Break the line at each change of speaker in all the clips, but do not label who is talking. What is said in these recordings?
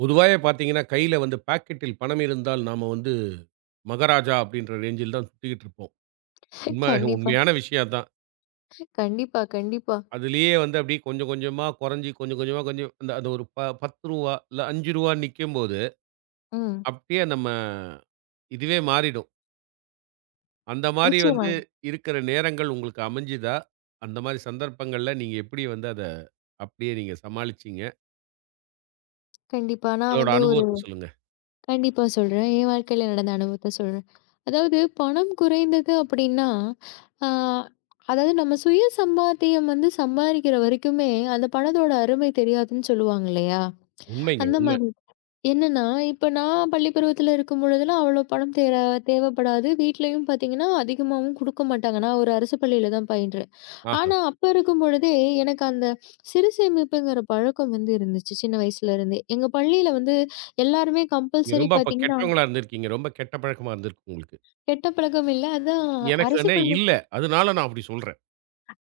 பொதுவாவே பார்த்தீங்கன்னா, கையில வந்து பாக்கெட்டில் பணம் இருந்தால் நாம வந்து மகாராஜா அப்படின்ற ரேஞ்சில் தான் சுத்திக்கிட்டு இருப்போம். உண்ம
கண்டிப்பா,
உண்மையான விஷயம் அதான்.
கண்டிப்பா, கண்டிப்பா.
அதிலேயே வந்து அப்படியே கொஞ்சம் கொஞ்சமா குறைஞ்சு கொஞ்சம் கொஞ்சமா கொஞ்சம் அந்த அந்த ஒரு ப ரூ. 10 இல்ல ரூ. 5 நிக்கும்போது,
ம்.
அப்படியே நம்ம இதுவே மாறிடும். அந்த மாரி
நிச்சயமா.
வந்து இருக்கிற நேரங்கள் உங்களுக்கு அமைஞ்சுதா? அந்த மாரி சந்தர்ப்பங்கள்ல நீங்க எப்படி வந்து அப்படியே நீங்க சமாளிச்சீங்க?
கண்டிப்பா. நான்
அதோட
வந்து ஒரு
அனுபவத்த சொல்லுங்க.
கண்டிப்பா சொல்றேன். என் வாழ்க்கையில நடந்த அனுபவத்த சொல்றேன். அதாவது பணம் குறைந்தது அப்படின்னா, ஆ அதாவது நம்ம சுய சம்பாத்தியம் வந்து சம்பாதிக்கிற வரைக்குமே, அந்த பணத்தோட அருமை தெரியாதுன்னு சொல்லுவாங்க இல்லையா?
உண்மைங்க
அந்த
உண்ம.
மாரி. என்னன்னா, இப்ப நான் பள்ளி பருவத்துல இருக்கும் பொழுதெல்லாம் அவ்வளோ பணம் தேவைப்படாது. வீட்லயும் பார்த்தீங்கன்னா, அதிகமாவும் குடுக்க மாட்டாங்க. நான் ஒரு அரசு பள்ளியில தான் பயின்றேன்.
ஆஹா.
ஆனா, அப்ப இருக்கும் பொழுதே, எனக்கு அந்த சிறு சேமிப்புங்கிற பழக்கம் வந்து இருந்துச்சு, சின்ன வயசுல இருந்தே. எங்க பள்ளியில வந்து எல்லாருமே
நீங்க
கம்பல்சரி
ரொம்ப அப்ப
பாத்தீங்கன்னா,
கெட்டவங்களா இருந்திருக்கீங்க. ரொம்ப கெட்ட பழக்கமா இருந்திருக்கு உங்களுக்கு.
கெட்ட பழக்கம் இல்ல. அதான் அரசு
எனக்குன்னு
பள்ளி
இல்ல. அதனால நான் அப்படி சொல்றேன்.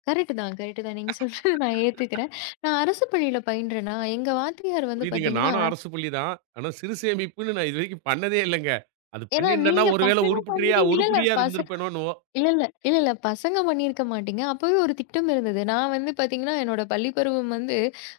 கரெக்ட் தான், கரெக்ட் தான். நீங்க சொல்றது நான் ஏத்துக்கிறேன். நான் அரசு பள்ளியில பயின்றேனா, எங்க வாத்தியார் வந்து
புரியுதுங்க.
பாத்தீங்கன்னா
நானும் அரசு பள்ளி தான். ஆனா சிறு சேமிப்புன்னு நான் இதுவரைக்கும் பண்ணதே இல்லங்க. அது
ஏன்னா
பண்ணியிருந்தேன்னா
நீங்க
ஒருவேளை
பசங்க
உருப்படியா
பள்ளிக்கு இல்ல, இல்ல
உருப்படியா
பச
இருந்திருப்பேனோ என்னவோ.
இல்ல, இல்ல. இல்ல, இல்ல. பசங்க பண்ணியிருக்க மாட்டீங்க. அப்பவே ஒரு திட்டம் இருந்தது. நான் வந்து பார்த்தீங்கன்னா, என்னோட பள்ளி பருவம் வந்து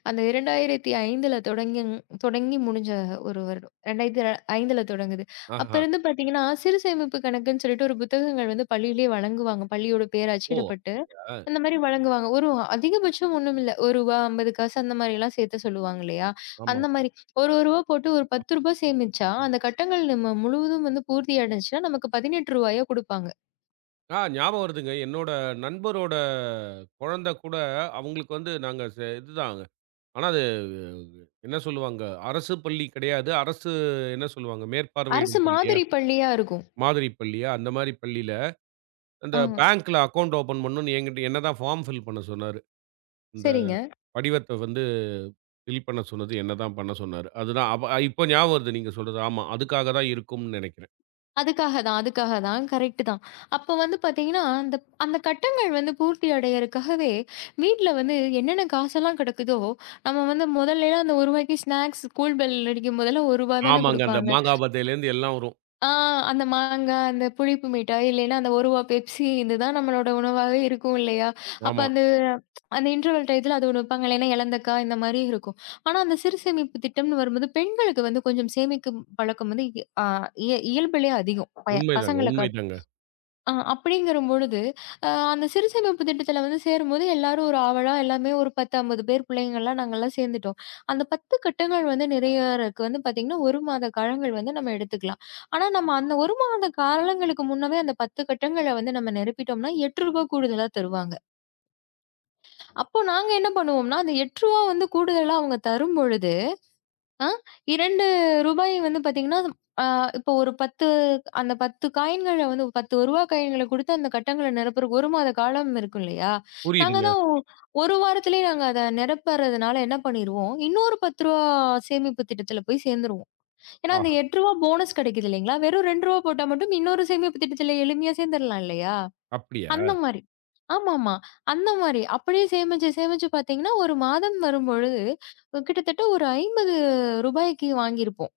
அந்த 2005ல தொடங்கி தொடங்கி முடிஞ்ச ஒரு வருடம். 2005ல தொடங்குது. அப்ப
ஆஹா.
இருந்து பார்த்தீங்கன்னா, சிறு சேமிப்பு கணக்குன்னு சொல்லிட்டு ஒரு புத்தகங்கள் வந்து பள்ளியிலேயே வழங்குவாங்க. பள்ளியோட பேர்
ஓ!
அச்சிடப்பட்டு,
அ
அந்த மாரி வழங்குவாங்க. ஒரு அதிகபட்சம் ஒண்ணும் இல்ல. ரூ. 50 அந்த மாரிலாம் சேர்த்து சொல்லுவாங்க இல்லையா?
ஆமா.
அந்த மாரி. ஒரு ரூ. 1 போட்டு ஒரு ரூ. 10 சேமிச்சா, அந்த கட்டங்கள் நம்ம முழுவதும் வந்து பூர்த்தி அடைஞ்சுச்சுன்னா, நமக்கு ரூ. 18 குடுப்பாங்க.
ஆ, ஞாபகம் வருதுங்க. என்னோட நண்பரோட குழந்தை கூட அவங்களுக்கு வந்து நாங்க ச இதுதான். ஆனா அது என்ன சொல்லுவாங்க? அரசு பள்ளி கிடையாது. என்ன சொல்லுவாங்க?
அரசு
மேற்பார்வையிடும் பள்ளியா?
மாதிரி பள்ளியா இருக்கும்.
மாதிரி பள்ளியா? அந்த மாரி பள்ளியில அந்த
ஆ,
பேங்க்ல அக்கவுண்ட் ஓப்பன் பண்ணணும்னு என்கிட்ட என்ன தான் ஃபார்ம் ஃபில் பண்ண சொன்னாரு.
சரிங்க.
படிவத்த வந்து ஃபில் பண்ண சொன்னது என்ன தான் பண்ண சொன்னாரு. அதுதான் அப்ப இப்ப ஞாபகம் வருது நீங்க சொல்றது. ஆமா. அதுக்காக தான் இருக்கும்னு நெனைக்கிறேன்.
அதுக்காக தான், அதுக்காக தான். கரெக்ட்டு தான். அப்ப வந்து பார்த்தீங்கன்னா, அந்த அந்த கட்டங்கள் வந்து பூர்த்தி அடையறக்காகவே, வீட்ல வந்து என்னென்ன காசெல்லாம் கெடக்குதோ, நம்ம வந்து முதல்லேலாம் அந்த ரூ. 1 ஸ்நாக்ஸ் ஸ்கூல் பெல் அடிக்கும் போதெல்லாம் ரூ. 1 தானே
ஆமாங்க. அந்த
குடுப்பாங்க.
மாங்கா பத்தையிலேருந்து எல்லாம் வரும்.
ஆ அந்த மாங்காய், அந்த புளிப்பு மிட்டாய், இல்லைன்னா அந்த ரூ. 1 பெப்சி இதுதான் நம்மளோட உணவாவே இருக்கும் இல்லையா? அப்ப
ஆமா.
அந்த அந்த இன்டர்வல் டயத்துல அது ஒண்ணு வைப்பாங்க. இல்லைன்னா எலந்தக்காய் இந்த மாரி இருக்கும். ஆனா, அந்த சிறுசேமிப்பு திட்டம்னு வரும்போது, பெண்களுக்கு வந்து கொஞ்சம் சேமிக்கும் பழக்கம் வந்து இ ஆ இய இயல்பிலே அதிகம்.
உண்மைதாங்க,
பசங்கள காட்டிலும்.
உண்மைதாங்க.
அப்படிங்கிறம்பொழுது, அ அந்த சிறுசேமிப்பு திட்டத்தில வந்து சேரும்போது எல்லாரும் ஒரு ஆவலா எல்லாமே ஒரு 10, 50 பேர் பிள்ளைங்கலாம் நாங்கலாம் சேர்ந்துட்டோம். அந்த 10 கட்டங்கள் வந்து நிறையறக்கு வந்து பார்த்தீங்கன்னா, 1 மாத காலங்கள் வந்து நம்ம எடுத்துக்கலாம். ஆனா நம்ம அந்த 1 மாத காலங்களுக்கு முன்னவே அந்த 10 கட்டங்கள வந்து நம்ம நிரப்பிட்டோம்னா, ரூ. 8 கூடுதலா தருவாங்க. அப்போ நாங்க என்ன பண்ணுவோம்னா, அந்த ரூ. 8 வந்து கூடுதலா அவங்க தரும்பொழுது, ஆ, ரூ. 2 வந்து பாத்தீங்கன்னா, ஆ இப்போ ஒரு 10 அந்த 10 காயின்கள வந்து ரூ. 10 காயின்கள குடுத்து அந்த கட்டங்கள நிரப்புறக்கு 1 மாத காலம் இருக்கும் இல்லையா? நாங்க
புரியுதுங்க.
தான் 1 வாரத்திலேயே நாங்க அத நிரப்புறதுனால என்ன பண்ணிருவோம், இன்னொரு ரூ. 10 சேமிப்பு திட்டத்துல போய் சேர்ந்துருவோம். ஏன்னா அந்த
ஆஹா!
ரூ. 8 போனஸ் கிடைக்குது இல்லைங்களா? வெறும் ரூ. 2 போட்டா மட்டும் இன்னொரு சேமிப்பு திட்டத்துல எளிமையா சேர்ந்துரலாம் இல்லையா?
அப்படியா?
அந்த மாரி. ஆமாமா. அந்த மாரி. அப்படியே சேமிச்சு, சேமிச்சு பார்த்தீங்கன்னா, ஒரு மாதம் வரும்பொழுது, கிட்டத்தட்ட ஒரு ரூ. 50க்கு வாங்கியிருப்போம்.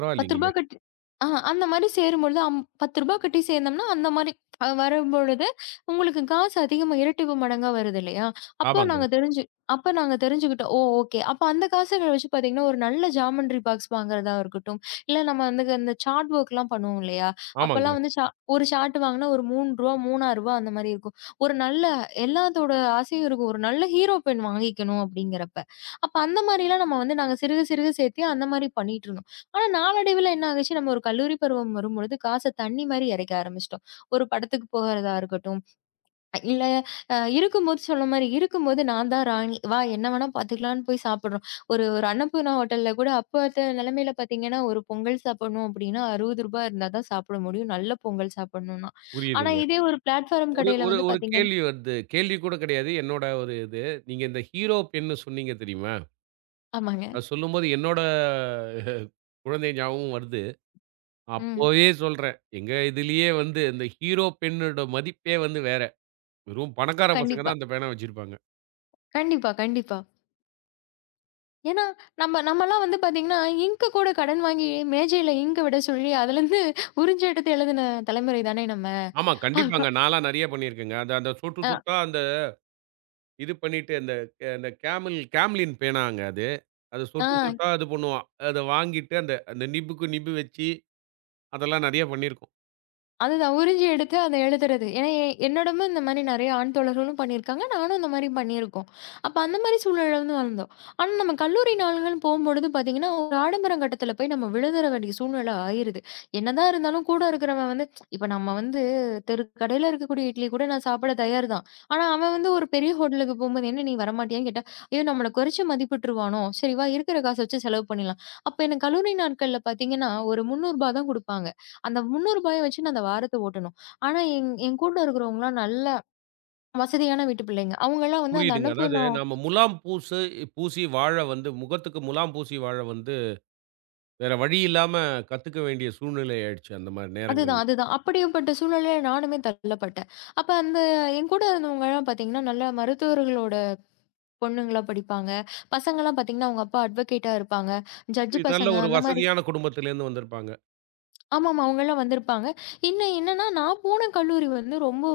ரூ. 10 கட்டி அந்த மாரி சேரும்பொழுது, ரூ. 10 கட்டி சேர்ந்தோம்னா, அந்த மாரி வரும்பொழுது, உங்களுக்கு காசு அதிகமா இரட்டிப்பு மடங்கா வருது இல்லையா? அப்போ
ஆமாங்க,
நாங்க தெரிஞ்சு அப்ப நாங்க தெரிஞ்சுக்கிட்டோம். ஓ! ஓகே. அப்ப அந்த காசுகள வச்சு பார்த்தீங்கன்னா, ஒரு நல்ல ஜாமெண்ட்ரி பாக்ஸ் வாங்குறதா இருக்கட்டும், இல்ல நம்ம வந்து அந்த சார்ட் வொர்க்லாம் பண்ணுவோம் இல்லையா?
ஆமாங்க.
அப்பலாம் வந்து ஒரு சார்ட் வாங்குனா ஒரு ரூ. 3, ரூ. 3,000 அந்த மாரி இருக்கும். ஒரு நல்ல எல்லாத்தோட ஆசையும் இருக்கும். ஒரு நல்ல ஹீரோ பென் வாங்கிக்கணும் அப்படிங்கிறப்ப. அப்ப அந்த மாரிலாம் நம்ம வந்து நாங்க சிறுக சிறுக சேர்த்து அந்த மாரி பண்ணிட்டு இருந்தோம். ஆனா நாளடைவுல என்ன ஆகுச்சு, நம்ம ஒரு கல்லூரி பருவம் வரும்பொழுது, காச தண்ணி மாரி இறைக்க ஆரம்பிச்சுட்டோம். ஒரு படத்துக்கு போகறதா இருக்கட்டும், இல்ல இருக்கும்போது சொன்ன மாரி, இருக்கும்போது நான் தான் ராணி, வா என்ன வேணா பாத்துக்கலான்னு போய் சாப்பிடுறோம். ஒரு ஒரு அன்னபூர்ணா ஹோட்டல்ல கூட அப்பத்த நிலைமையில பாத்தீங்கன்னா, ஒரு பொங்கல் சாப்பிடணும் அப்டின்னா ரூ. 60 இருந்தா தான் சாப்பிட முடியும். நல்ல பொங்கல் சாப்பிடணும்னா. ஆனா
புரியுதுங்க.
இதே ஒரு பிளாட்ஃபார்ம்
ஒரு
கடையில
ஒரு
வந்து
ஒரு
பாத்தீங்கன்னா
கேள்வி வருது. கேள்வி கூட கிடையாது. என்னோட ஒரு இது. நீங்க இந்த ஹீரோ பென்னு சொன்னீங்க தெரியுமா?
ஆமாங்க.
அது சொல்லும்போது என்னோட குழந்தை ஞாபகம் வருது.
ம்.
அப்போவே சொல்றேன். எங்க இதுலயே வந்து இந்த ஹீரோ பென்னோட மதிப்பே வந்து வேற. வெறும் பணக்கார பசங்க
கண்டிப்பா,
தான் அந்த பேனா வச்சிருப்பாங்க.
கண்டிப்பா, கண்டிப்பா. ஏன்னா, நம்ம நம்மலாம் வந்து பார்த்தீங்கன்னா, இங்க் கூட கடன் வாங்கி மேஜையில இங்க் விட சொல்லி, அதுலருந்து உறிஞ்சு எடுத்து எழுதின தலைமுறை தானே நம்ம.
ஆமா, கண்டிப்பாங்க. நான்லாம் நெறைய பண்ணியிருக்கேங்க. அந்த அந்த சொட்டு
அ,
சொட்டா அந்த இது பண்ணிட்டு அந்த அந்த கேமல் கேம்லின் பேனாங்க அது. அது
ஆ.
சொட்டு சொட்டா இது பண்ணுவான். அத வாங்கிட்டு அந்த அந்த நிப்புக்கு நிப்பு வச்சு, அதெல்லாம் நெறைய பண்ணியிருக்கோம்.
அதுதான். உறிஞ்சு எடுத்து அத எழுதுறது. ஏன்னா என்னோடமே இந்த மாரி நெறைய ஆண் தோழர்களும் பண்ணியிருக்காங்க. நானும் இந்த மாரி பண்ணியிருக்கோம். அப்ப அந்த மாரி சூழல்ல வந்து வளர்ந்தோம். ஆனா நம்ம கல்லூரி நாள்கள்னு போம்பொழுது பார்த்தீங்கன்னா, ஒரு ஆடம்பரம் கட்டத்துல போய் நம்ம விழுந்துற வேண்டிய சூழ்நிலை ஆயிருது. என்னதான் இருந்தாலும் கூட இருக்கிறவன் வந்து இப்ப நம்ம வந்து தெரு கடையில இருக்கக்கூடிய இட்லி கூட நான் சாப்பிட தயார் தான். ஆனா அவன் வந்து ஒரு பெரிய ஹோட்டலுக்கு போம்போது, "என்ன நீ வரமாட்டியான்னு?" கேட்டா, "ஐயோ! நம்மள குறைச்சு மதிப்பிட்டுருவானோ! சரி வா இருக்கிற காச வச்சு செலவு பண்ணிடலாம்." அப்ப எனக்கு கல்லூரி நாட்கள்ல பார்த்தீங்கன்னா, ஒரு ரூ. 300 தான் குடுப்பாங்க. அந்த ரூ. 300 வச்சு நான் அந்த வாரத்த ஓட்டணும். ஆனா என் என் கூட இருக்கிறவங்கலாம் நல்ல வசதியான வீட்டு பிள்ளைங்க. அவங்கலாம் வந்து அந்த
புரியுதுங்க. அதாவது
அன்னபூர்ணா
நம்ம முலாம் பூசு பூசி வாழ வந்து முகத்துக்கு முலாம் பூசி வாழ வந்து, வேற வழி இல்லாம கத்துக்க வேண்டிய சூழ்நிலை ஆயிடுச்சு அந்த மாரி
அதுதான்,
நேரங்கள்ல.
அதுதான். அப்படிப்பட்ட சூழ்நிலையில நானுமே தள்ளப்பட்டேன். அப்ப அந்த என் கூட இருந்தவங்கலாம் பார்த்தீங்கன்னா, நல்ல மருத்துவர்களோட பொண்ணுங்களா படிப்பாங்க. பசங்கலாம் பார்த்தீங்கன்னா, அவங்க அப்பா அட்வொகேட்டா இருப்பாங்க. ஜட்ஜ்
புரியுது. நல்ல
பசங்க
ஒரு
அந்த மாரி
வசதியான குடும்பத்திலேருந்து வந்திருப்பாங்க.
ஆமாமா அவங்கலாம் வந்திருப்பாங்க. இன்னும் என்னன்னா, நான் போன கல்லூரி வந்து ரொம்ப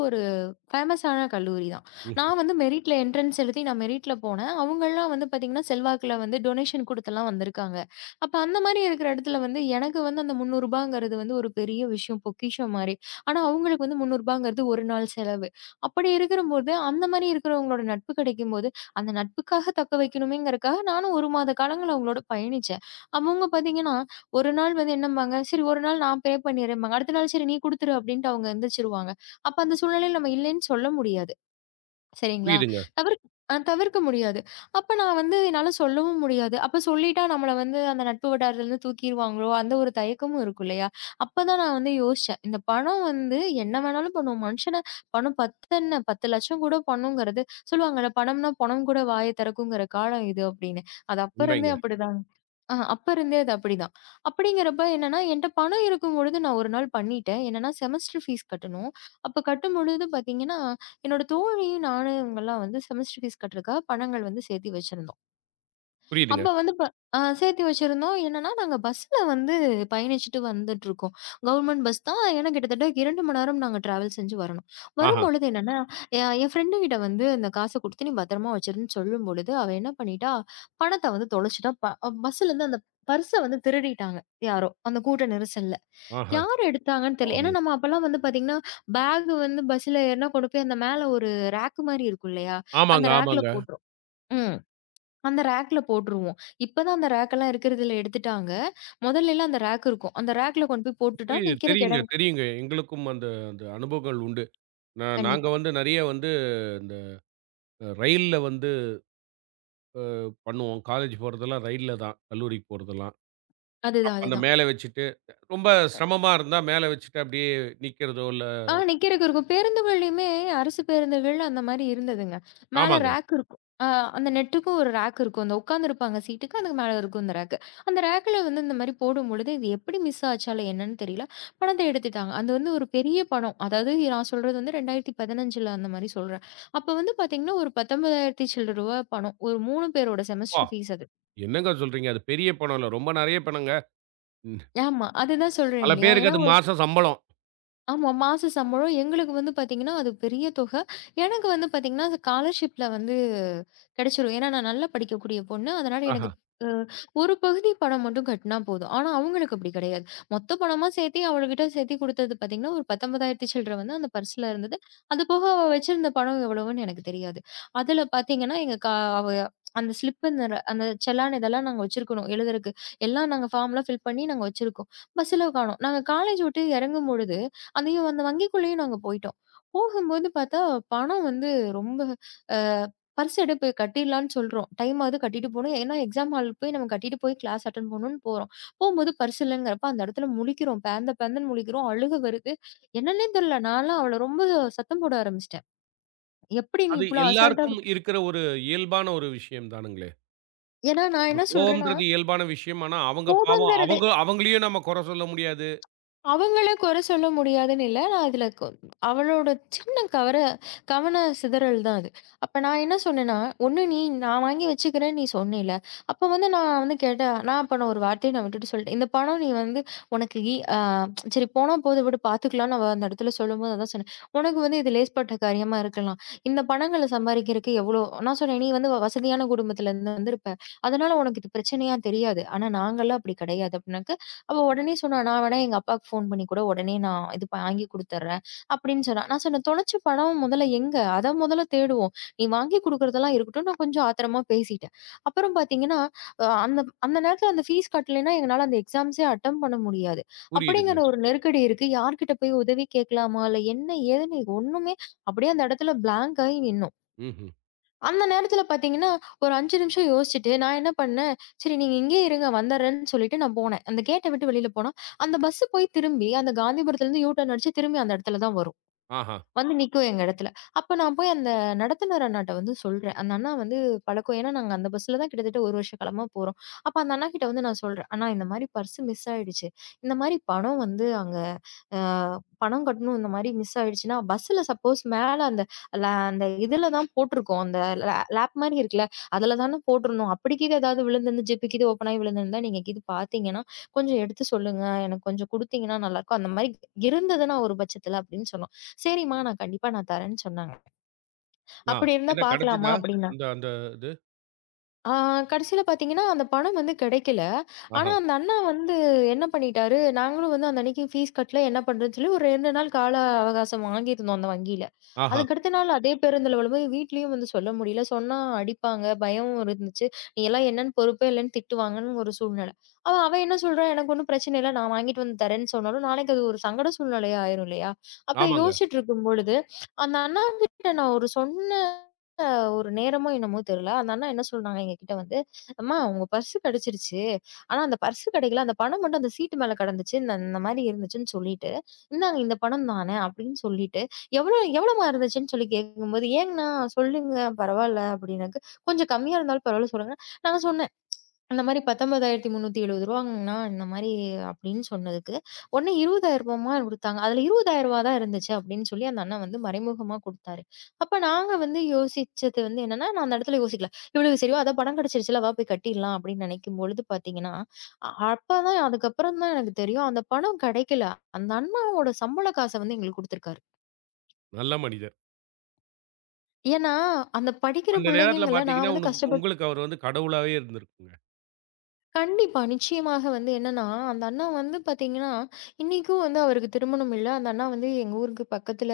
ஃபேமஸான கல்லூரி தான்.
ம்.
நான் வந்து மெரிட்ல என்ட்ரன்ஸ் எழுதி நான் மெரிட்ல போனேன். அவங்கலாம் வந்து பார்த்தீங்கன்னா, செல்வாக்குல வந்து டொனேஷன் குடுத்துலாம் வந்திருக்காங்க. அப்ப அந்த மாரி இருக்கிற இடத்துல வந்து எனக்கு வந்து அந்த ரூ. 300ங்கிறது வந்து ஒரு பெரிய விஷயம், பொக்கிஷம் மாரி. ஆனா, அவங்களுக்கு வந்து ரூ. 300ங்கிறது ஒரு நாள் செலவு. அப்படி இருக்கிறபோது, அந்த மாரி இருக்கிறவங்களோட நட்பு கிடைக்கும்போது, அந்த நட்புக்காக தக்க வைக்கணுமேங்கிறதுக்காக நானும் 1 மாத காலங்கள் அவங்களோட பயணிச்சேன். அவங்க பார்த்தீங்கன்னா, ஒரு நாள் வந்து என்னம்பாங்க, "சரி ஒரு நாள் நான் பே பண்ணிறேன்பாங்க." அடுத்த நாள் "சரி நீ குடுத்துரு" அப்படின்ட்டு அவங்க எந்திரிச்சுருவாங்க. அப்ப அந்த சூழ்நிலையில நம்ம இல்லைன்னு சொல்ல முடியாது. சரிங்களா?
புரியுதுங்க.
தவிர்க் தவிர்க்க முடியாது. அப்ப நான் வந்து என்னால சொல்லவும் முடியாது. அப்ப சொல்லிட்டா நம்மள வந்து அந்த நட்பு வட்டாரத்துலருந்து தூக்கிருவாங்களோ! அந்த ஒரு தயக்கமும் இருக்கும் இல்லயா! அப்பதான் நான் வந்து யோசிச்சேன். இந்த பணம் வந்து என்ன வேணாலும் பண்ணும். மனுஷன பணம் 10 என்ன 10,00,000 கூட பண்ணுங்கிறது சொல்லுவாங்கல்ல, "பணம்னா பொணம் கூட வாய திறக்குங்கிற காலம் இது" அப்பிடின்னு. அது அப்ப இருந்தே
உண்மைங்க.
அப்பிடிதாங்க. அப்ப இருந்தே அது அப்படிதான். அப்படிங்கிறப்ப என்னன்னா, என்ட்ட பணம் இருக்கும்பொழுது நான் ஒரு நாள் பண்ணிட்டேன். என்னன்னா, செமஸ்டர் ஃபீஸ் கட்டணும். அப்ப கட்டும்பொழுது பார்த்தீங்கன்னா, என்னோட தோழியும் நானும் இவங்கலாம் வந்து செமஸ்டர் ஃபீஸ் கட்டுறதுக்காக பணங்கள் வந்து சேர்த்தி வச்சிருந்தோம். அப்ப
புரியுதுங்க.
வந்து ப அ சேர்த்து வச்சிருந்தோம். என்னன்னா, நாங்க பஸ்ல வந்து பயணிச்சுட்டு வந்துட்டுருக்கோம். கவர்மெண்ட் பஸ் தான். ஏன்னா கிட்டத்தட்ட 2 மணி நேரம் நாங்க டிராவல் செஞ்சு வரணும்.
ஆஹா,
வரும்பொழுது என்னன்னா, என் ஃப்ரெண்டு கிட்ட வந்து இந்த காச குடுத்து நீ பத்திரமா வச்சிருன்னு சொல்லும்பொழுது, அவ என்ன பண்ணிட்டா, பணத்த வந்து தொலைச்சுட்டா. பஸ்ஸுலருந்து அந்த பர்ஸ வந்து திருடிட்டாங்க யாரோ! அந்த கூட்ட நெரிசல்ல.
ஆஹா.
யார் எடுத்தாங்கன்னு தெரியல. ஏன்னா,
பாவமே!
நம்ம அப்பலாம் வந்து பார்த்தீங்கன்னா, பேக் வந்து பஸ்ல ஏறுனா கொண்டு போய் அந்த மேல ஒரு ரேக் மாரி இருக்கும் இல்லையா? அந்த
ஆமாங்க,
ரேக்ல
ஆமாங்க.
போட்டுரும். ம். அந்த ரேக்ல போட்டுருவோம். இப்பதான் அந்த ரேக்கெல்லாம் இருக்கிறதுல எடுத்துட்டாங்க. முதல்லலாம் அந்த ரேக் இருக்கும். அந்த ரேக்ல கொண்டு போய் போட்டுட்டா
புரியுது.
நிக்கிறக்கு
தெரியுங்க,
இடம்
தெரியுங்க. எங்களுக்கும் அந்த அந்த அனுபவங்கள் உண்டு. நாங்க
கண்டிப்பா.
வந்து நெறைய வந்து இந்த ரயில்ல வந்து பண்ணுவோம். காலேஜ் போறதெல்லாம் ரயில்ல தான். கல்லூரிக்கு போறதெல்லாம்.
அதுதான்,
அப்ப அந்த
அதுதான்.
மேல வச்சுட்டு, ரொம்ப சிரமமா இருந்தா மேல வச்சுட்டு அப்படியே நிக்கிறதோ இல்ல
நிக்கிறக்கு இருக்கும். பேருந்துகள்லயுமே அரசு பேருந்துகள் அந்த மாரி இருந்ததுங்க. மேல
ஆமாங்க.
ரேக் இருக்கும். அந்த நெட்டுக்கும் ஒரு ரேக் இருக்கும். அந்த உட்காந்துருப்பாங்க சீட்டுக்கு அதுக்கு மேல இருக்கும் அந்த ரேக்கு. அந்த ரேக்ல வந்து இந்த மாரி போடும்பொழுது, இது எப்படி மிஸ் ஆச்சா இல்ல என்னன்னு தெரியல. பணத்த எடுத்துட்டாங்க. அது வந்து ஒரு பெரிய படம். அதாவது நான் சொல்றது வந்து 2015ல அந்த மாரி சொல்றேன். அப்ப வந்து பார்த்தீங்கன்னா, ஒரு 19,000 சில்லற ரூவா பணம். ஒரு 3 பேரோட
அப்பா!
செமஸ்டர் ஃபீஸ் அது.
என்னங்க சொல்றீங்க? அது பெரிய பணம் இல்ல. ரொம்ப நெறைய பணங்க.
ஆமா. அதுதான் சொல்றேன்
பல
இல்லையா?
பேருக்கு
ஏன்னா
அது மாசம் சம்பளம்.
ஆமா. மாச சம்பளம். எங்களுக்கு வந்து பார்த்தீங்கன்னா, அது பெரிய தொகை. எனக்கு வந்து பார்த்தீங்கன்னா, ஸ்காலர்ஷிப்ல வந்து கிடைச்சிரும். ஏன்னா, நான் நல்லா படிக்கக்கூடிய பொண்ணு. அதனால
ஆஹா.
எனக்கு அ ஒரு பகுதி பணம் மட்டும் கட்டினா போதும். ஆனா, அவங்களுக்கு அப்படி கிடையாது. மொத்த பணமா சேர்த்தி அவளுகிட்ட சேர்த்தி குடுத்தது பார்த்தீங்கன்னா, ஒரு 19,000 சில்ற வந்து அந்த பர்ஸ்ல இருந்தது. அது போக அவ வச்சிருந்த பணம் எவ்வளவுன்னு எனக்கு தெரியாது. அதுல பார்த்தீங்கன்னா, எங்க அவ அந்த ஸ்லிப் நிற அந்த செலான் இதெல்லாம் நாங்க வச்சிருக்கணும் எழுதுறக்கு. எல்லாம் நாங்க ஃபார்ம்லாம் ஃபில் பண்ணி நாங்க வச்சிருக்கோம். பஸ்ல காணோம். நாங்க காலேஜ் விட்டு இறங்கும்பொழுது அதையும் அந்த வங்கிக்குள்ளேயும் நாங்க போயிட்டோம். போகும்போது பார்த்தா, பணம் வந்து ரொம்ப அ பர்ஸ் எடுப்பு கட்டிடலான்னு சொல்றோம். டைமாவது கட்டிட்டு போணும். ஏன்னா எக்ஸாம் ஹாலுக்கு போய் நம்ம கட்டிட்டு போய் கிளாஸ் அட்டெண்ட் பண்ணணும்னு போறோம். போம்போது பர்ஸ் இல்லங்கிறப்ப அந்த இடத்துல முழிக்கிறோம். பேந்த பேந்தன்னு முழிக்கிறோம். அழுக வருது. என்னன்னே தெரியல. நான்லாம் அவள ரொம்ப சத்தம் போட ஆரம்பிச்சுட்டேன். எப்படி நீ
அது
இவ்ளோ அசால்ட்டா
எல்லாருக்கும்
விட்
இருக்கிற ஒரு இயல்பான ஒரு விஷயம் தானுங்களே.
ஏன்னா நான்
இந்த
என்ன சொல்றேன்னா,
கோவம்ன்றது இயல்பான விஷயம். ஆனா அவங்க பாவம்
கோபங்கிறது
அவங்களையும் நம்ம குறை சொல்ல முடியாது.
அவங்கள குறை சொல்ல முடியாதுன்னு இல்ல. நான் இதுல அவளோட சின்ன கவன சிதறல் தான் அது. அப்ப நான் என்ன சொன்னேன்னா, "ஒண்ணு நீ நான் வாங்கி வச்சுக்கிறேன்னு நீ சொன்னேல்ல. அப்ப வந்து நான் வந்து கேட்டேன். நான் அப்ப நான் ஒரு வார்த்தைய நான் விட்டுட்டு சொல்லிட்டேன். இந்த பணம் நீ வந்து உனக்கு இ அ சரி போனா போது விடு பார்த்துக்கலாம்ன்னு" அவ அந்த இடத்துல சொல்லும்போது அதான் சொன்னேன். "உனக்கு வந்து இது லேஸ்பட்ட காரியமா இருக்கலாம். இந்த பணங்கள சம்பாரிக்கிறதுக்கு எவ்வளோ" நான் சொன்னேன், "நீ வந்து வசதியான குடும்பத்திலருந்து வந்திருப்ப. அதனால உனக்கு இது பிரச்சனையா தெரியாது. ஆனா நாங்கலாம் அப்படி கிடையாது" அப்படின்னாக்க, அவ உடனே சொன்னா, "நான் வேணா எங்க அப்பாவுக்கு ஃபோன் பண்ணி கூட உடனே நான் இது வாங்கி குடுத்துர்றேன்" அப்படின்னு சொன்னா. நான் சொன்னேன், "தொலைச்ச பணம் முதல்ல எங்க? அத முதல்ல தேடுவோம். நீ வாங்கி குடுக்குறதெல்லாம் இருக்கட்டும்." நான் கொஞ்சம் ஆத்திரமா பேசிட்டேன். அப்புறம் பார்த்தீங்கன்னா, அந்த அந்த நேரத்துல அந்த ஃபீஸ் கட்டலைன்னா எங்கனால அந்த எக்ஸாம்ஸே அட்டெம்ப்ட் பண்ண முடியாது.
புரியுதுங்க.
அப்படிங்கிற ஒரு நெருக்கடி இருக்கு. யார்கிட்ட போய் உதவி கேட்கலாமா? இல்ல என்ன ஏதுன்னு ஒண்ணுமே அப்படியே அந்த இடத்துல பிளாங்க் ஆயி நின்னோம்.
ம்ஹ்ம்.
அந்த நேரத்துல பாத்தீங்கன்னா, ஒரு 5 நிமிஷம் யோசிச்சுட்டு நான் என்ன பண்ணேன், சரி நீங்க இங்கேயே இருங்க வந்துர்றேன்னு சொல்லிட்டு நான் போனேன். அந்த கேட்ட விட்டு வெளில போனா, அந்த பஸ் போய் திரும்பி அந்த காந்திபுரத்துலருந்து யூ டர்ன் அடிச்சு திரும்பி அந்த இடத்துல தான் வரும்.
ஆஹா.
வந்து நிக்கும் எங்க இடத்துல. அப்ப நான் போய் அந்த நடத்துனர் அண்ணாட்ட வந்து சொல்றேன். அந்த அண்ணா வந்து பழக்கம். ஏன்னா நாங்க அந்த பஸ்ல தான் கிட்டத்தட்ட 1 வருஷ காலமா போறோம். அப்ப அந்த அண்ணாகிட்ட வந்து நான் சொல்றேன், "அண்ணா இந்த மாரி பர்ஸ் மிஸ் ஆயிடுச்சு. இந்த மாரி பணம் வந்து அங்க அ பணம் கட்டணும் இந்த மாரி மிஸ் ஆயிடுச்சுன்னா, பஸ்ஸுல சப்போஸ் மேல அந்த ல அந்த இதுல தான் போட்டுருக்கும். அந்த ல லேப் மாரி இருக்குல்ல, அதுல தானே போட்டுருந்தோம். அப்படிக்கீது ஏதாவது விழுந்திருந்து ஜிப்பு கீது ஓப்பன் ஆகி விழுந்திருந்தா நீங்க கீது பார்த்தீங்கன்னா, கொஞ்சம் எடுத்து சொல்லுங்க. எனக்கு கொஞ்சம் குடுத்தீங்கன்னா நல்லாருக்கும். அந்த மாரி இருந்ததுன்னா ஒரு பட்சத்துல அப்படின்னு சொன்னோம். சரிம்மா நான் கண்டிப்பா நான் தரேன்னு சொன்னாங்க.
ஆ,
அப்படி இருந்தா
என்ன
பார்க்கலாமா
கிடைச்சதா?
அப்படின்னா.
அந்த அந்த இது?
ஆ கடைசியில பார்த்தீங்கன்னா, அந்த பணம் வந்து கிடைக்கல. ஆனா,
ஆஹா,
அந்த அண்ணா வந்து என்ன பண்ணிட்டாரு, நாங்களும் வந்து அந்த அன்னைக்கு ஃபீஸ் கட்டல, என்ன பண்றதுன்னு சொல்லி ஒரு 2 நாள் கால அவகாசம் வாங்கியிருந்தோம் அந்த வங்கியில.
ஆஹா.
அதுக்கு அடுத்த நாள் அதே பேருந்துல விழும்போது வீட்லயும் வந்து சொல்ல முடியல. சொன்னா அடிப்பாங்க, பயமும் இருந்துச்சு. "நீ எல்லாம் என்னன்னு பொறுப்பே இல்லன்னு திட்டுவாங்கன்னு" ஒரு சூழ்நிலை. அவ அவ என்ன சொல்றா, "எனக்கு ஒண்ணும் பிரச்சனை இல்ல. நான் வாங்கிட்டு வந்து தரேன்னு" சொன்னாலும், நாளைக்கு அது ஒரு சங்கட சூழ்நிலையா ஆயிரும் இல்லையா? அப்ப
ஆமாங்க.
யோசிச்சுட்டு இருக்கும்பொழுது, அந்த அண்ணாகிட்ட நான் ஒரு சொன்ன ஒரு நேரமோ என்னமோ தெரியல. அந்த அண்ணா என்ன சொல்றாங்க எங்ககிட்ட வந்து, "அம்மா உங்க பர்ஸ் கிடைச்சிருச்சு. ஆனா அந்த பர்ஸ் கிடைக்கல. அந்த பணம் மட்டும் அந்த சீட்டு மேல கிடந்துச்சு. இந்த இந்த மாரி இருந்துச்சுன்னு சொல்லிட்டு, "இந்தாங்க இந்த பணம் தானே" அப்படின்னு சொல்லிட்டு, "எவ்வளோ எவ்வளோம்மா இருந்துச்சுன்னு?" சொல்லி கேட்கும்போது, "ஏங்கண்ணா சொல்லுங்க பரவால்ல" அப்படின்னாக்க, "கொஞ்சம் கம்மியா இருந்தாலும் பரவால்ல சொல்லுங்க." நாங்க சொன்னேன் அந்த மாரி ரூ. 19,370ன்னா இந்த மாரி அப்படின்னு சொன்னதுக்கு, உடனே ரூ. 20,000 குடுத்தாங்க. அதுல ரூ. 20,000 தான் இருந்துச்சு அப்படின்னு சொல்லி அந்த அண்ணன் வந்து மறைமுகமா குடுத்தாரு. அப்ப நாங்க வந்து யோசிச்சது வந்து என்னன்னா, நான் அந்த இடத்துல யோசிக்கல. இவ்வளவு சரி அதான் படம் கிடைச்சிருச்சுல வா போய் கட்டிடலாம் அப்படின்னு நினைக்கும் பொழுது பார்த்தீங்கன்னா, அப்பதான் அதுக்கப்புறம் தான் எனக்கு தெரியும் அந்த பணம் கிடைக்கல. அந்த அண்ணாவோட சம்பள காச வந்து எங்களுக்கு குடுத்துருக்காரு.
நல்ல மனிதர்.
ஏன்னா, அந்த படிக்கிற
அந்த நேரத்துல
பிள்ளைங்கங்கள நான்
பார்த்தீங்கன்னா,
வந்து கஷ்டப்பட்டு
உங்களுக்கு அவரு வந்து கடவுளாவே இருந்திருக்குங்க.
கண்டிப்பா. நிச்சயமாக வந்து என்னன்னா, அந்த அண்ணா வந்து பாத்தீங்கன்னா, இன்னைக்கும் வந்து அவருக்கு திருமணம் இல்ல. அந்த அண்ணா வந்து எங்க ஊருக்கு பக்கத்துல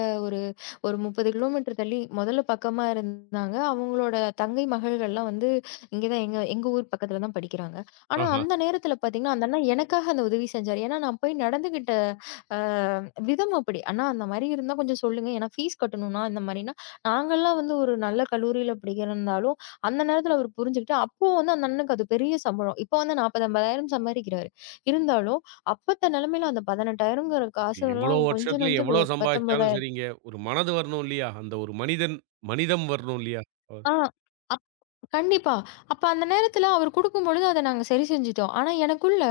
ஒரு 30 கிலோமீட்டர் தள்ளி முதல்ல பக்கமா இருந்தாங்க. அவங்களோட தங்கை மகள்கள்லாம் வந்து இங்க தான் எங்க எங்க ஊர் பக்கத்துல தான் படிக்கிறாங்க. ஆனா,
ஆஹா.
அந்த நேரத்துல பார்த்தீங்கன்னா, அந்த அண்ணா எனக்காக அந்த உதவி செஞ்சாரு. ஏன்னா, நான் போய் நடந்துகிட்ட அ விதம் அப்படி. "அண்ணா அந்த மாரி இருந்தா கொஞ்சம் சொல்லுங்க. ஏன்னா ஃபீஸ் கட்டணும்ண்ணா." இந்த மாரின்னா, நாங்கலாம் வந்து ஒரு நல்ல கல்லூரியில படிக்கிறனாலும், அந்த நேரத்துல அவரு புரிஞ்சுகிட்டு, அப்போ வந்து அந்த அண்ணனுக்கு அது பெரிய சம்பளம். இப்போ வந்து 40, 50,000 சம்பாதிக்கிறாரு. இருந்தாலும், அப்பத்த நிலைமையில அந்த 18,000ங்கிற
எவ்வளோ
காசுலாம் கொஞ்சம்
வருஷத்துல
நஞ்சம்
எவ்வளோ
கிடையாது.
சம்பாதிச்சாலும்
19,000
சரிங்க. ஒரு மனது வரணும் இல்லையா? அந்த ஒரு மனிதன் மனிதம் வரணும் இல்லையா? அவர்
ஆ. கண்டிப்பா. அப்ப அந்த நேரத்துல அவரு குடுக்கும்பொழுது அத நாங்க சரி செஞ்சுட்டோம். ஆனா எனக்குள்ள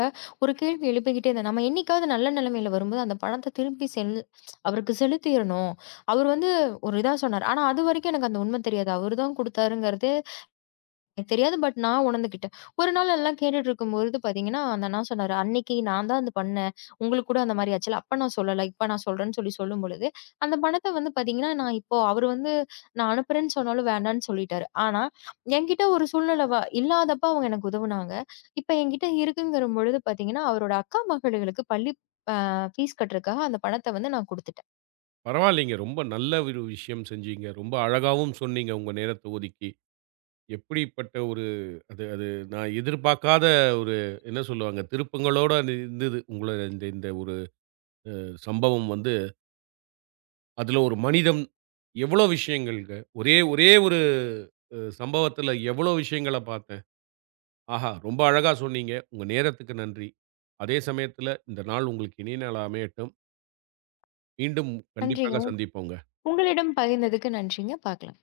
ஒரு கேள்வி எழுப்பிக்கிட்டே இருந்தது. நம்ம என்னைக்காவது நல்ல நிலைமையில வரும்போது அந்த பணத்த திருப்பி அவருக்கு செலுத்திரணும். அவரு வந்து ஒரு இதா சொன்னாரு. ஆனா அதுவரைக்கும் எனக்கு அந்த உண்மை தெரியாது. அவரு தான் குடுத்தாருங்கிறதே எனக்கு தெரியாது. பட் நான் உணர்ந்துக்கிட்டேன். ஒரு நாள் எல்லாம் கேட்டுட்டு இருக்கும்பொழுது பார்த்தீங்கன்னா, அந்த அண்ணா சொன்னாரு, "அன்னைக்கு நான் தான் அது பண்ணேன். உங்களுக்கு கூட அந்த மாரி ஆச்சுல்ல. அப்ப நான் சொல்லல. இப்ப நான் சொல்றேன்னு" சொல்லி சொல்லும்பொழுது, அந்த பணத்த வந்து பார்த்தீங்கன்னா, நான் இப்போ அவரு வந்து நான் அனுப்புறேன்னு சொன்னாலும் வேண்டான்னு சொல்லிட்டாரு. ஆனா, என்கிட்ட ஒரு சூழ்நிலை இல்லாதப்ப அவங்க எனக்கு உதவுனாங்க. இப்ப என்கிட்ட இருக்குங்கிற பொழுது பார்த்தீங்கன்னா, அவரோட அக்கா மகளுகளுக்கு பள்ளி அ ஃபீஸ் கட்டுறதுக்காக அந்த பணத்த வந்து நான் குடுத்துட்டேன்.
பரவாயில்லைங்க. ரொம்ப நல்ல ஒரு விஷயம் செஞ்சீங்க. ரொம்ப அழகாவும் சொன்னீங்க உங்க நேரத்த ஒதுக்கி. எப்படிப்பட்ட ஒரு அது அது நான் எதிர்பார்க்காத ஒரு என்ன சொல்லுவாங்க, திருப்பங்களோட அது இருந்தது. உங்களோட இந்த இந்த ஒரு சம்பவம் வந்து. அதுல ஒரு மனிதம் எவ்வளோ விஷயங்கள்ங்க. ஒரே ஒரே ஒரு சம்பவத்துல எவ்வளோ விஷயங்கள பார்த்தேன். ஆஹா! ரொம்ப அழகா சொன்னீங்க. உங்க நேரத்துக்கு நன்றி. அதே சமயத்துல இந்த நாள் உங்களுக்கு இனிய நாளா அமையட்டும். மீண்டும்
நன்றிங்க.
கண்டிப்பாக சந்திப்போம்.
உங்களிடம் பகிர்ந்ததுக்கு நன்றிங்க. பாக்கலாம்.